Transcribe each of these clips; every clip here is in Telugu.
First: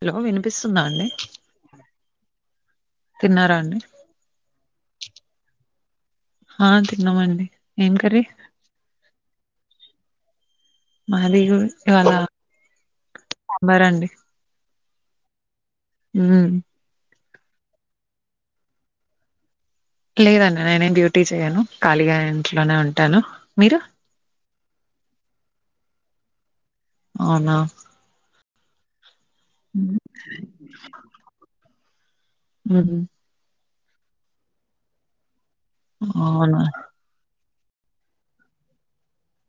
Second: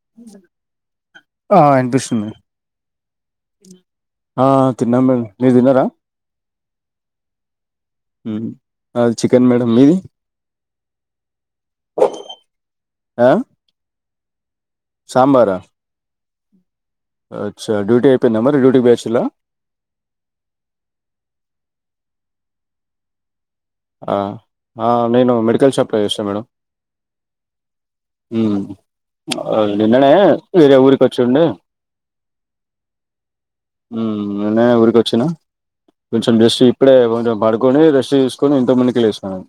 హలో వినిపిస్తుందా అండి ఆ ఇనిపిస్తుంది. తిన్నారా అండి ఆ తిన్నాం మేమ్ మీరు తిన్నారా. ఆ తిన్నామండి ఎమ్ కర్రీ. అది చికెన్ మేడం మీది. మాది గూ ఇవాళ సాంబరండి సాంబరా ఉహ్మ్మ్ అచ్చ డ్యూటీ అయిపోయిందా మరి డ్యూటీకి పొయ్యచ్చిల్లా లేదండి నేన్ ఎమ్ డ్యూటీ చేయను ఖాళీగా ఇంట్లోనే ఉంటాను. మీరు ఆ ఆ నేను మెడికల్ షాప్లో చేస్తా మేడం. అవున ఉహ్మ్ నిన్ననే వెరే ఊరికి వచ్చి ఉండె. ఉమ్మ్ ఉహ్మ్ నిన్ననే ఊరికొచ్చిన కొంచెం అవునా జెస్ట్ ఇప్పుడె కొంచెం పడుకొని రెస్ట్ తీస్ కొనీ ఇంతక ముందుకే లేసిన మ్యామ్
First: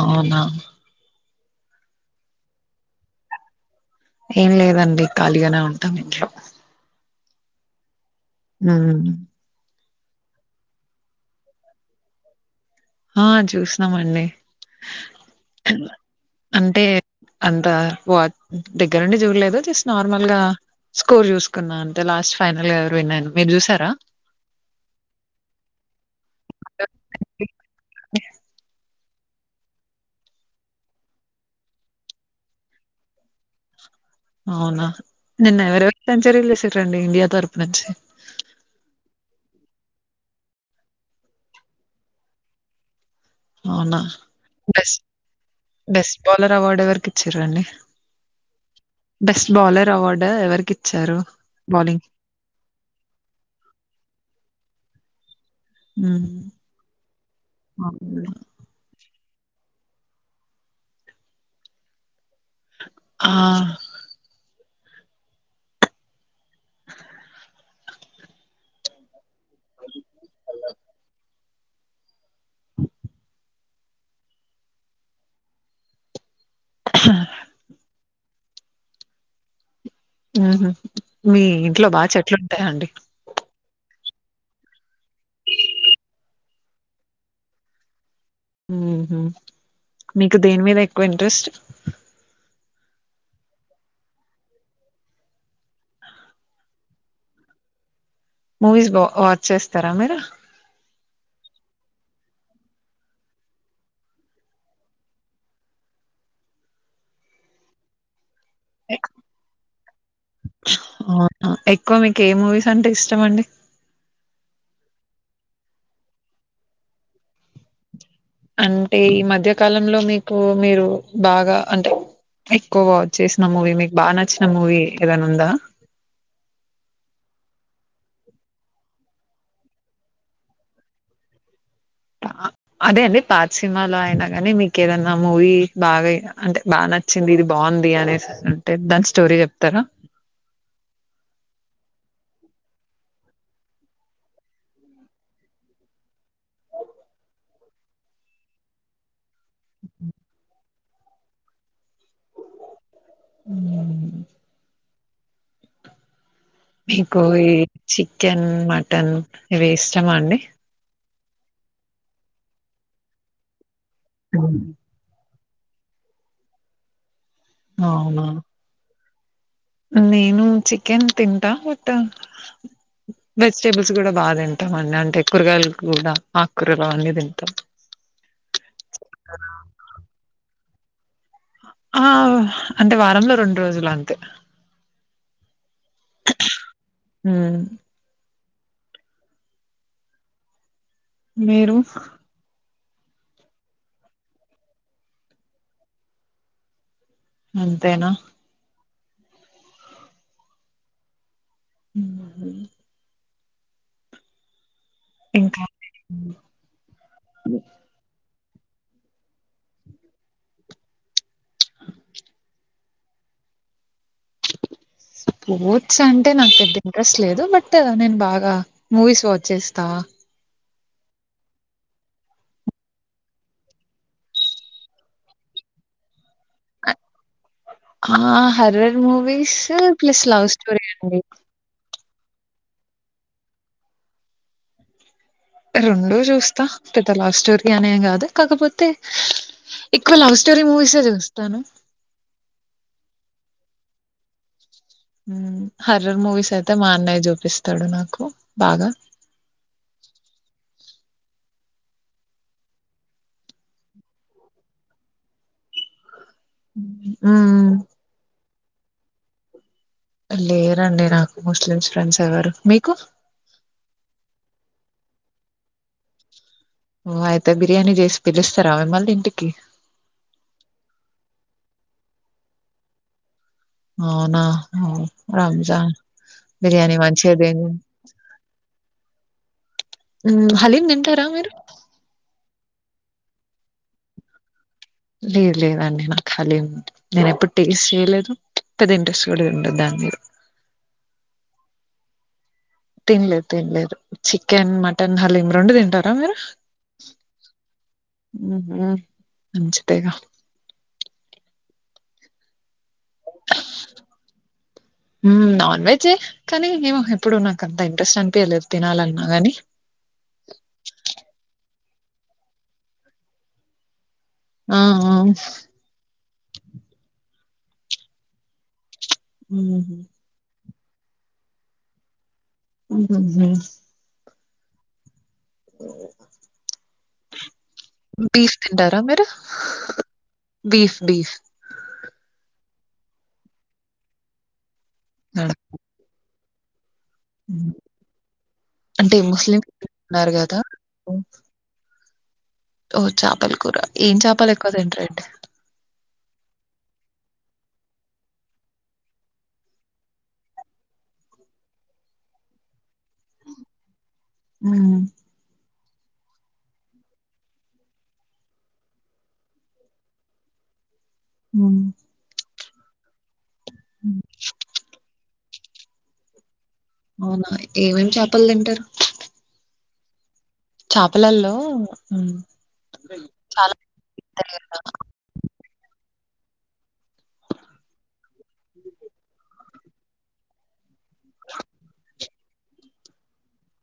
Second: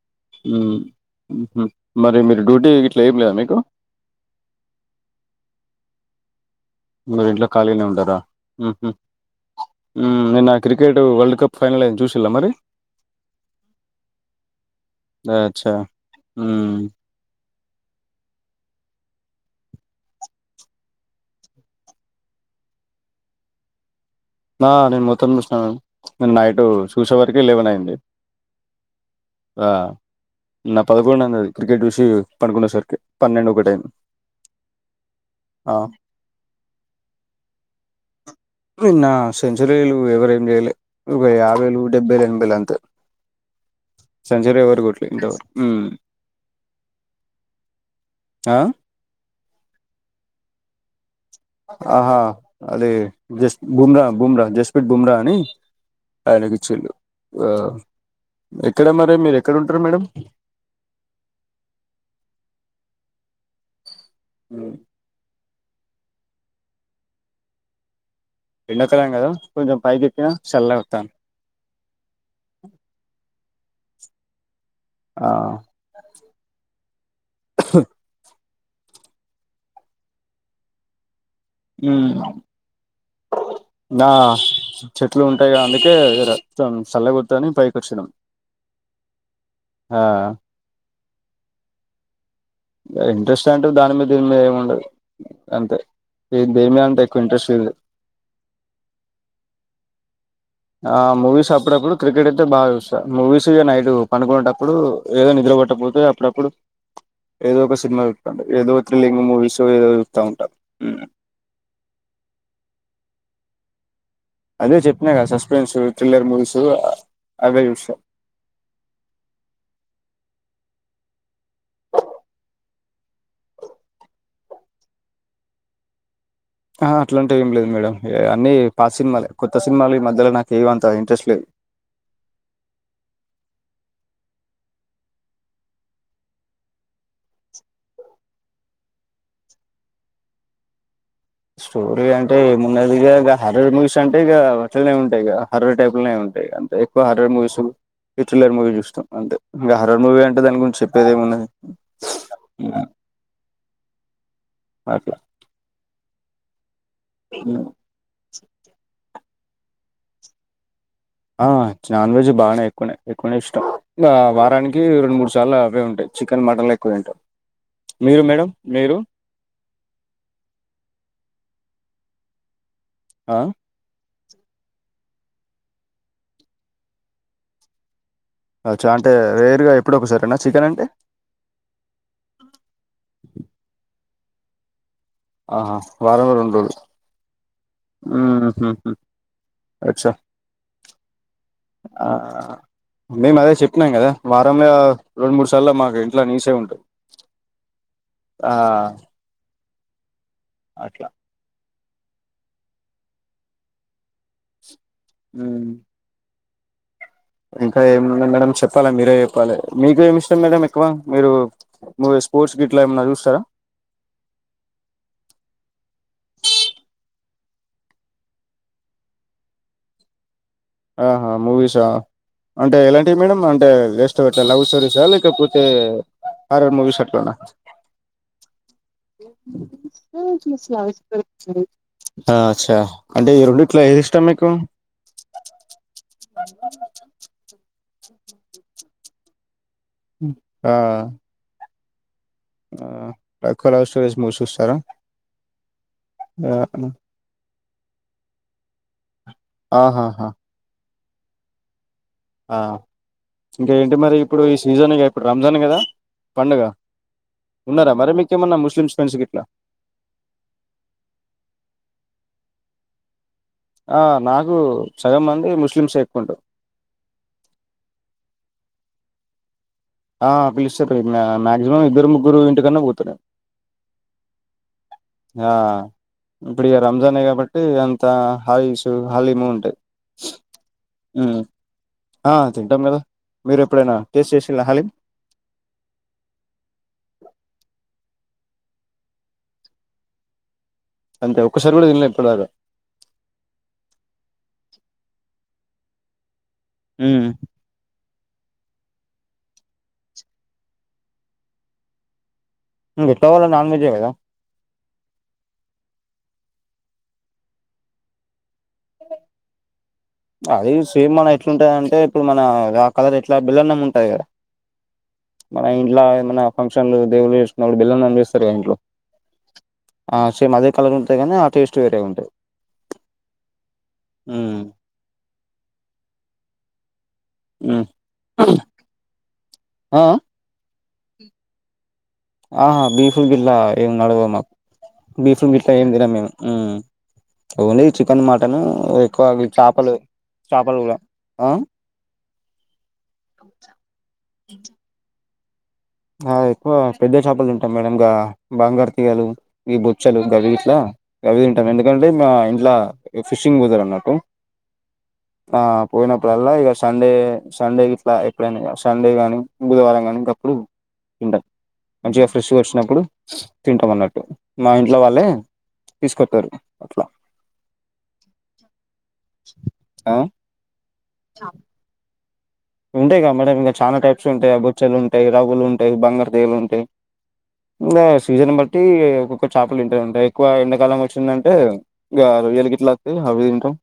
అవున హ్మ్ హు మరి మీరు డ్యూటీ గిట్ల ఎమ్ లేదా మీకు ఎం లేదండి ఖాళీగానే ఉంటాం ఇంట్లో. మీరు ఇంట్లో ఖాళీగానే ఉంటరా. ఉహ్మ్ ఉమ్ నిన్న క్రికెట్ వరల్డ్ కప్ ఫైనల్ అయింది చూసిల్ల మరి ఆ చూసినం అండి అచ్చా మ్మ్. అంటే అంతా వా దగ్గరు నుండి చూడలేదు జస్ట్ నార్మల్ గా స్కోర్ చూసుకున్నా అంటే లాస్ట్ ఫైనల్ గా ఎవరు విన్ అయినరు మీరు చూసారా ఆ నేను మొత్తం చూసినం మేం నేను నైటు చూసే వరకి లేవెన్ అయింది వా నిన్న పదకొండు అంది అది క్రికెట్ చూసి పండుకున్న సరికి పన్నెండు ఒకటి అయింది అవునా నిన్న ఆ ఎవరవరు సెంచరీలు సేసిరండి ఇండియా తరపు నుంచి నిన్న సెంచరీలు ఎవరెం చేయలే ఒక యాభైలు డెబ్బైలు ఎనభైలు అంతే అవునా సెంచరీ ఎవరు బెస్ట్ కొట్లే ఇంతవరకు మ్మ్ బెస్ట్ బౌలర్ అవార్డు ఎవరికి ఇచ్చిరండి ఆ బౌలర్ అవార్డ్ ఎవరికి ఇచ్చారు బౌలింగ్ ఆహా అది జస్ట్ బుమ్రా బుమ్ర జస్పిత్ బుమ్రా అని హ్మ్. ఆయనకిచ్చిల్లు ఆ అవునా. ఎక్కడ మరి మీరే క్కడ ఉంటారు మేడం ఆ ఉమ్ ఎండాకాలం కదా కొంచెం పైకి ఎక్కిన చల్లగత్తంది ఆ అహ్హ్ ఉహు మీ ఇంట్లో బా చెట్లుంటాయ అండి దా చెట్లు ఉంటాయి గా అందుకే రం చల్లగా వత్తదని పైకొచ్చినం ఉహు మీకు దేని మీద ఎక్కువ ఇంట్రెస్ట్ ఈగ ఇంట్రెస్ట్ అంటు దాని మీద దీని మీద ఎమ్ ఉండదు అంతే ఎమ్ దేని మీదంత ఎక్కువ ఇంట్రెస్ట్ లేదులే మూవీస్ బా ఓచ్ చేస్తారా మీరు ఆ మూవీస్ అప్పుడు అప్పుడు క్రికెట్ అయితే బాగా చూస్తా మూవీస్ ఈగ నైట్ పడుకునేటప్పుడు ఏదో నిదురా పోయేటప్పుడు పోతే అప్పుడ అప్పుడు ఏదో ఒక సినిమా సుత్తంట ఏదో ఎక్ థ్రిల్లింగ్ మూవీస్ ఏదో ఉంటా అవునా ఎక్కువ మీకు ఏ మూవీస్ అంటే ఇష్టం అండి అదే చెప్పినా కదా సస్పెన్సు థ్రిల్లర్ మూవీస్ అవ్వే చూస్తా అంటే ఈ మధ్య కాలంలో మీకు మీరు బాగా అంటే ఎక్కువ వాచ్ చేసిన మూవీ మీక బా నచ్చిన మూవీ ఏదన్న ఉందా ఆ అట్లాంటివి ఏం లేదు మేడం అన్నీ పాత సినిమాలే కొత్త సినిమాల ఈ మధ్యల నాకెమంత ఇంట్రెస్ట్ లేదు అదే అండి పాత్ సినిమాలో అయినా గానీ మీకెదన్నా మూవీ బాగా అయి అంటే బాగా న చ్చింది ఇది బాగుంది అనెస్ అంటే దన్ స్టోరీ చెప్తారా స్టోరీ అంటే ఏమున్నదిగా ఈగ హర్రర్ మూవీస్ అంటే ఇగా అట్లనే ఉంటాయి గదా హర్రర్ టైపుల్నే ఉంటాయి గంతే ఎక్కువ హార్రర్ మూవీసు థ్రిల్లర్ మూవీ చూస్తాం అంతే ఇగ ఈ హారర్ మూవీ అంటే దాని గురించి చెప్పేది ఏమున్నది ఉమ్ ఉమ్ అట్లా మీకు ఈ చికెన్ మటన్ ఇవి ఇష్టమా అండి ఆ నాన్ వెజ్ బాగానే ఎక్కువనే ఎక్కువనే గా హ్మ్. వారానికి రెండు మూడు సార్ల అవే ఉంటాయి చికెన్ మటన్లే ఎక్కువే తింటాం మీరు అవునా మేడం మీరు నేను చికెన్ తింటా బట్ ఆ వెజిటేబుల్స్ కూడా బాగా తింటాం అండి అంటే కూరగాయలు కూడా ఆకూరలు అన్నీ తింటాం అచ్చా అంటే రేర్గా ఎప్పుడో ఒకసారేనా చికెన్ అంటే ఆ అంటే వారంలో రెండు రోజులు అంతే ఆహా వారంలో రొండు రోజులు హ్మ్. ఉమ్ ఉహు అచ్చా మీరు మేము అదే చెప్పినాం కదా వారంలా రెండు మూడు సార్లు మాకు ఇంట్లా నీసే ఉంటాది. అంతేనా అట్లా. ఉమ్మ్ హు. ఇంకా. ఉమ్ ఇంకా ఏమున్నాయి మేడం చెప్పాలె మీరే చెప్పాలి. మీకు ఏమి ఇష్టం మేడం ఎక్కువ మీరు. మూవీస్ స్పోర్ట్స్ గిట్ల ఏమైనా చూస్తారా. స్పోర్ట్స్ అంటే నాకు పెద్ద ఇంట్రెస్ట్ లేదు బట్ నేను బాగా మూవీస్ వాచ్చేస్తా. ఆహ్ మూవీసా. అంటే ఎలాంటివి మేడం అంటే వేస్ట్ ఇట్లా లవ్ స్టోరీసా లేకపోతే. హర్రర్ మూవీస్ పెట్టుకొనా. ఆహ్ horror movies plus love story అండి. ఆహ్ అచ్చా అంటే ఈ రెండిట్లా ఏది ఇష్టాం మీకు. రెండు చూస్తా పెద్ద లవ్ స్టోరీ అనేం కాదు కాకపోతే. ఎక్కువ లవ్ స్టోరి మూవీసే చూస్తాను. ఆహ్ ఎక్కువ లవ్ స్టోరీస్ మూవీస్ చూస్తారా. హర్రర్ మూవీస్ అయితే మా అన్నయ్య జూపిస్తాడు నాకు బాగా. ఆహాహా ఆహ్ ఇంకా ఏంటి మరి ఇప్పుడు ఈ సీజన్గా ఇప్పుడు రంజాన్ కదా. పండగ మ్మ్ ఉన్నారా మరి మీకేమన్నా ముస్లిం ఫ్రెండ్స్ గిట్లా. లేరండి నాకు ముస్లిమ్స్ ఫ్రెండ్స్ ఎవరు మీకు. ఆహ్ నాకు సగం మంది ముస్లిమ్సే ఎక్కువుంటారు. అయితే బిర్యానీ చేసి పిలుస్తారా మిమ్మల్ని ఇంటికి. ఆహ్ పిలిస్తారు మాక్సిమం ఇద్దరు ముగ్గురు ఇంటికన్నా పోతా నేను. అవునా. ఓ ఆహ్ రంజాన్ ఇప్పుడు ఇగ బిర్యానీ రంజానే మంచిగా కాబట్టి తిను అంత హలీషూ హలీము ఉంటాయి. ఉమ్ హలీం తింటారా ఉమ్ మీరు. ఆ తింటాం కదా మీరు ఎప్పుడైనా టేస్ట్ చేసిండ్రా హాలీం. లేదు లేదండి నాకు హాలీమ్ నేను ఎప్పుడు టేస్ట్ చేయలేదు. పెద్ద ఇంట్రెస్ట్ కూడా ఉండదు దానిమీద. అంటే ఒక్కసారి కూడా తిన్లే ఇప్పటిదాకా. తినలేదు తినలేదు చికెన్ మటన్ హలీం రెండు తింటారా మీరు. ఉమ్. ఉమ్మ్ మంచిదేగా. ఇంట్లోవాళ్ళు నాన్వెజే కదా. ఉమ్ నాన్ వెజ్జే కానీ ఏమో ఎప్పుడు నాకంత ఇంట్రెస్ట్ అనిపియలేదు తినాలన్నా కానీ. అది సేమ్ మన ఎట్లుంటదంటే అంటే ఇప్పుడు మన ఆ కలర్ ఎట్లా బేల్లన్నం ఉంటాది కదా. ఆహ్ ఆహ్. ఇంట్లో మన ఫంక్షన్లు దేవుళ్లు చేసినప్పుడు బెల్లన్నం చేస్తారు కదా ఇంట్లో. ఉమ్. ఆ సేమ్ అదే కలర్ ఉంటది కానీ ఆ టేస్ట్ వేరేగుంటది. ఉహూ. ఉమ్. [inaudible] బీస్ తింటారా మీరు ఆ బీస్ బీస్. ఆహా బీప్ లు గిట్లా ఏం నడవవు మాకు బీఫ్లు గిట్లా ఏమి తినం మేము ఉమ్. ఓన్లీ చికెన్ మటన్ అంటే ఎక్కువ అవి ముస్లిం చేపలు ఉన్నారు కదా చేపలు కూడా ఆహ్. ఓం చాపలు కూర ఏం చేపలు ఎక్కువ తింటారెంటి. ఆహ్ ఎక్కువ పెద్ద చేపలు తింటాం మేడం గా బంగారు తీగలు ఈ బొచ్చలు గవి గిట్ల. అవి తింటాం ఎందుకంటే మా ఇంట్లా ఫిషింగ్ పోతారాన్నట్టు. ఉమ్. ఆహ్ పోయినప్పుడల్లా ఇగ సండే సండే గిట్లా ఎప్పుడైనా సండే గాని బుధవారం కానీ గప్పుడు. తింటం మంచిగా ఫ్రెష్ గా వచ్చినప్పుడు తింటాం అన్నట్టు మా ఇంట్లో వాళ్ళే తీసుకొత్తరు అవునా ఏమేం చాపలు తింటరు ఆ చాపలల్లో ఉమ్ ఉంటాయి గా మేడమ్ ఇంకా చాలా టైప్స్ ఉంటాయి గదా! బొచ్చలు ఉంటాయి రవులు ఉంటాయి బంగారు తీగలు ఉంటాయి ఇంగా సీజన్ బట్టి ఒక్కొక్క చాపలు వింటాయింట ఎక్కువ ఎండాకాలం వచ్చిందంటే ఇగా రొయ్యలు గిట్ల అత్తయి అవి తింటాం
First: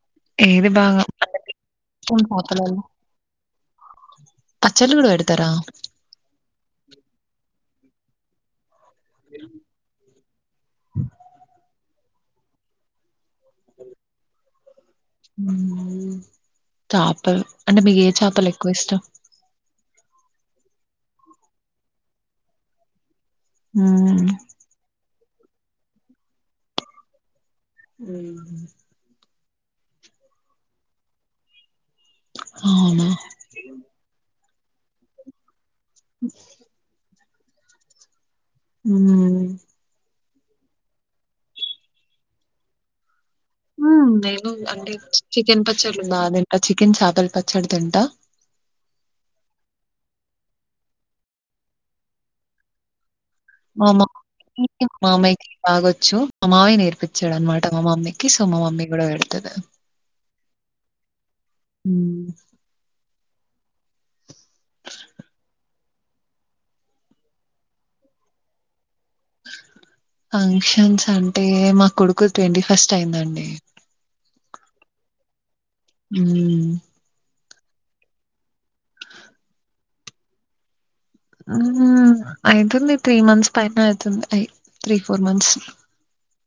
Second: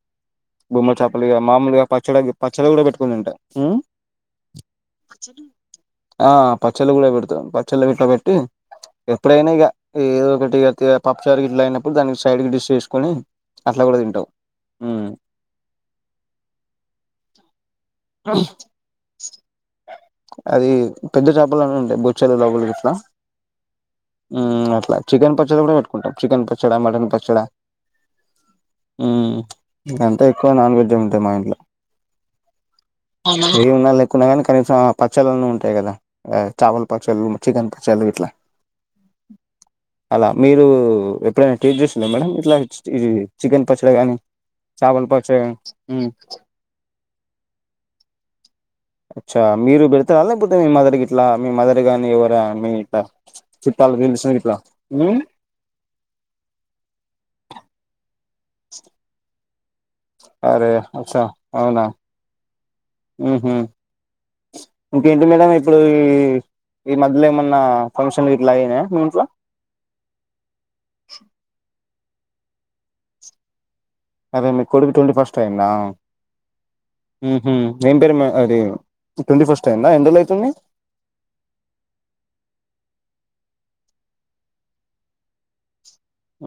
ఏది బొమ్మ బాగా అంటే చాపలుగా మామూలుగా పచ్చడ ఇష్టం గి పచ్చడ కూడా పెట్టుకోనిదింట ఉమ్ పచ్చలు కూడా వెడతార ఆ పచ్చళ్ళు కూడా పెడతం పచ్చళ్లు గిట్లా పెట్టి ఎప్పుడైనా ఇగ ఏదో ఒకటి తి పప్పుచారు గిట్లా అయినప్పుడు దానికి స్ సైడ్ కి డిష్ చేసుకొని అట్ల కూడా తింటామ్ ఉమ్మ్మ్ చాపల్ అంటే మీకు ఏ చాపలు ఎక్కువ ఇష్టం అది పెద్ద చాపలని ఉండాయి బొచ్చలు రవ్వలు గిట్లా హ్మ్. ఉమ్ అట్లా చికెన్ పచ్చడి కూడా పెట్టుకుంటాం చికెన్ పచ్చడా మటన్ పచ్చడ ఉహుం ఇంకా అంతే ఎక్కువ నాన్ వెజ్ ఉంటాయి మా ఇంట్ల అవునా? ఏం ఉన్నా లేకున్నా కాని కనీసం ఆ పచ్చళ్ళన్న ఉంటాయి కదా చాపల పచ్చళ్ళు చికెన్ పచ్చళ్లు గి ట్లా ఉమ్ అలా మీరు ఎప్పుడైనా టేస్ట్ చేసిండ్ల మేడం ఇట్లా ఇది చికెన్ పచ్చడి మ్ గాని నేను అంటే చాపల పచ్చడి గాని చికెన్ పచ్చడ్లు మ్మ్ బా తింటా చికెన్ చాపల పచ్చడ తింట అచ్చా మీరు పెడతార లేకపోతే మీ మదర్ గిట్లా మీ మదర్ గాని ఎవరా మీ ఇట్లా మా చుట్టాలు తెలిసిన గిట్లా మమ్మీకి మా మ్మ్ మామయ్యకి బాగొచ్చు మా మావయ్య నేర్పించాడు అనమాట మా మమ్మి సో మమ్మి కూడా పెడతది అరే అచ్చ ఉమ్ ఉహ్ ఇంకేంటి మేడం ఇప్పుడు ఈ ఈ మధ్యలో ఏమన్నా ఫంక్షన్లు గిట్ల అయినయా మీ ఇంట్లో ఫంక్షన్స్ అంటే మా కొడుకుది ట్వంటీ ఫస్ట్ అయిందండి అదే మీ కొడుకు ట్వంటీ ఫస్ట్ అయి ఉమ్ మ్ ఏం పేరు అది ట్వంటీ ఫస్ట్ అయిందా ఎండ్రోలు అయితుంది అ అయితుంది త్రీ మంత్స్ పైనే అయితుంది అయి త్రీ ఫోర్ మంత్స్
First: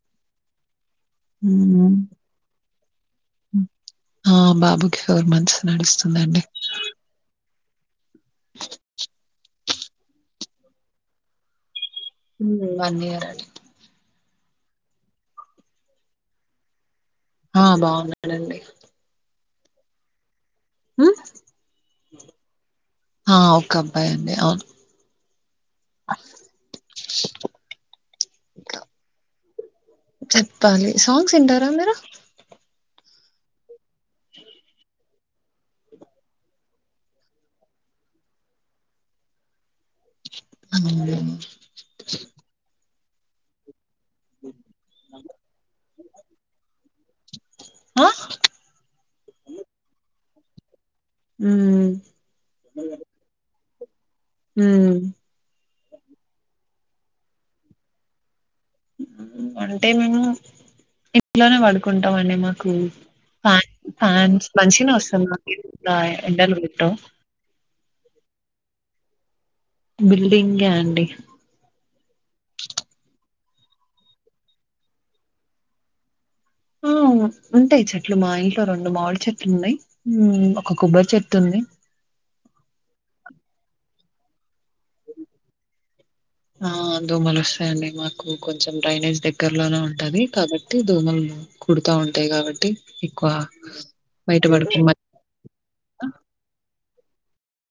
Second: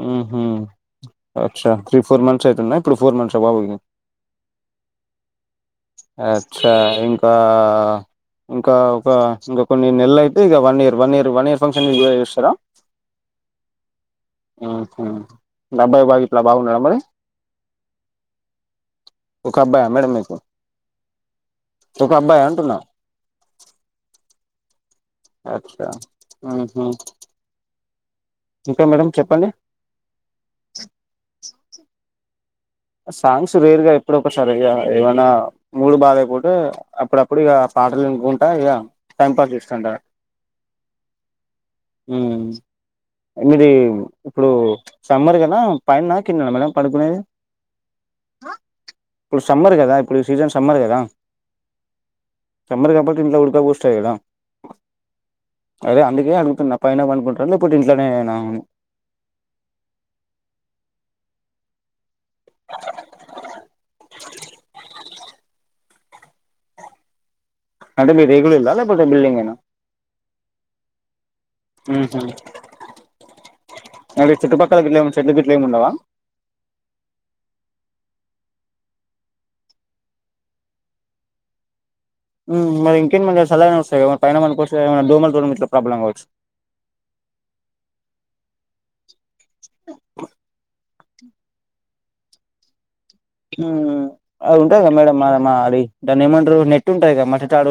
ఉహ్మ్ అచ్చా హ్మ్. త్రీ ఫోర్ మంత్స్ అయితుంద ఇప్పుడు ఫోర్ మంత్స్ అ బాబుకి ఆ బాబుకి ఫోర్ మంత్స్ నడుస్తుందండి అచ్చ ఇంకా అ ఇంకా ఒక ఇంకా కొన్నినెల అయితే ఇగ one year one year one year ఫంక్ష ఉమ్ వన్ ఇయర్ ఆడి ఆహా డబ్బాయి బాగిట్లా బాగున్నాడా మరి హా బాగున్నాడండి ఒక అబ్బాయా మేడమ్ మీకు మ్ ఒక అబ్బాయా అంటున్నా హా ఒక అబ్బాయి అండి అవును అచ్చా ఉహ్మ్ ఇంకా మేడం చెప్పండి చెప్పాలి సాంగ్స్ ఇంటారా మీరు సాంగ్స్ రేర్ గా ఎప్పుడొ ఒకసారి ఇగా ఏమైనా మూడ్ బాలేకపోతేే అప్పుడప్పుడు ఇగ పాటలు ఇనుకుంటా ఇగ టైం పాస్ చేస్తుంట ఆ ఉమ్ మీది ఇప్పుడు సమ్మర్ కద పైన నా కింద నా మేడం పడుకునేది ఆ ఇప్పుడు సమ్మర్ కదా ఇప్పుడు సీజన్ సమ్మర్ కదా హ్మ్ సమ్మర్ కాబట్టి ఇంట్లో ఉడ్క పొస్తదికదా హ్మ్ అదే అందుకే అడుగుతున్న పైన పండుకుంటర లేకపోతే ఇంట్లనేన అని అంటే మేము ఇంట్లోనే పడుకుంటాం అండి మాకు ఫాన్ ఫ్యాన్స్ మంచిగనే వస్తది మాకు ఎండలు కొట్టావ్ అంటే మీ రేకుల ఇళ్ల లేకపోతే బిల్డింగ్ ఏనా బిల్డింగ్ ఏ అండి మరి చుట్టుపక్కల గిట్ల చెట్లు గిట్లు ఏంముండవా ఆ ఉంటాయి చెట్లు మా ఇంట్లో రెండు మావిడి చెట్లు ఉన్నాయి ఉమ్ ఒక కొబ్బరి చెట్టు ఉంది ఉ మరి ఇకేంది మంచిగా సల్లగనే వస్తది కదా పైనపండుకోవచ్చు కద దోమలతో గిట్ల ప్రాబ్లమ్ కావచ్చు ఆ దొమలు వస్తాయండి మాకు కొంచెం డ్రైనేజ్ దగ్గర్లోనే ఉంటది కాబట్టి దొమలు కుడుతా ఉంటాయి కావట్టి హ్మ్ అది ఉంటాయి కద మేడం మ మారీ దాన్ని ఏమంటరు నెట్ ఉంటది గా మట్టి తాడు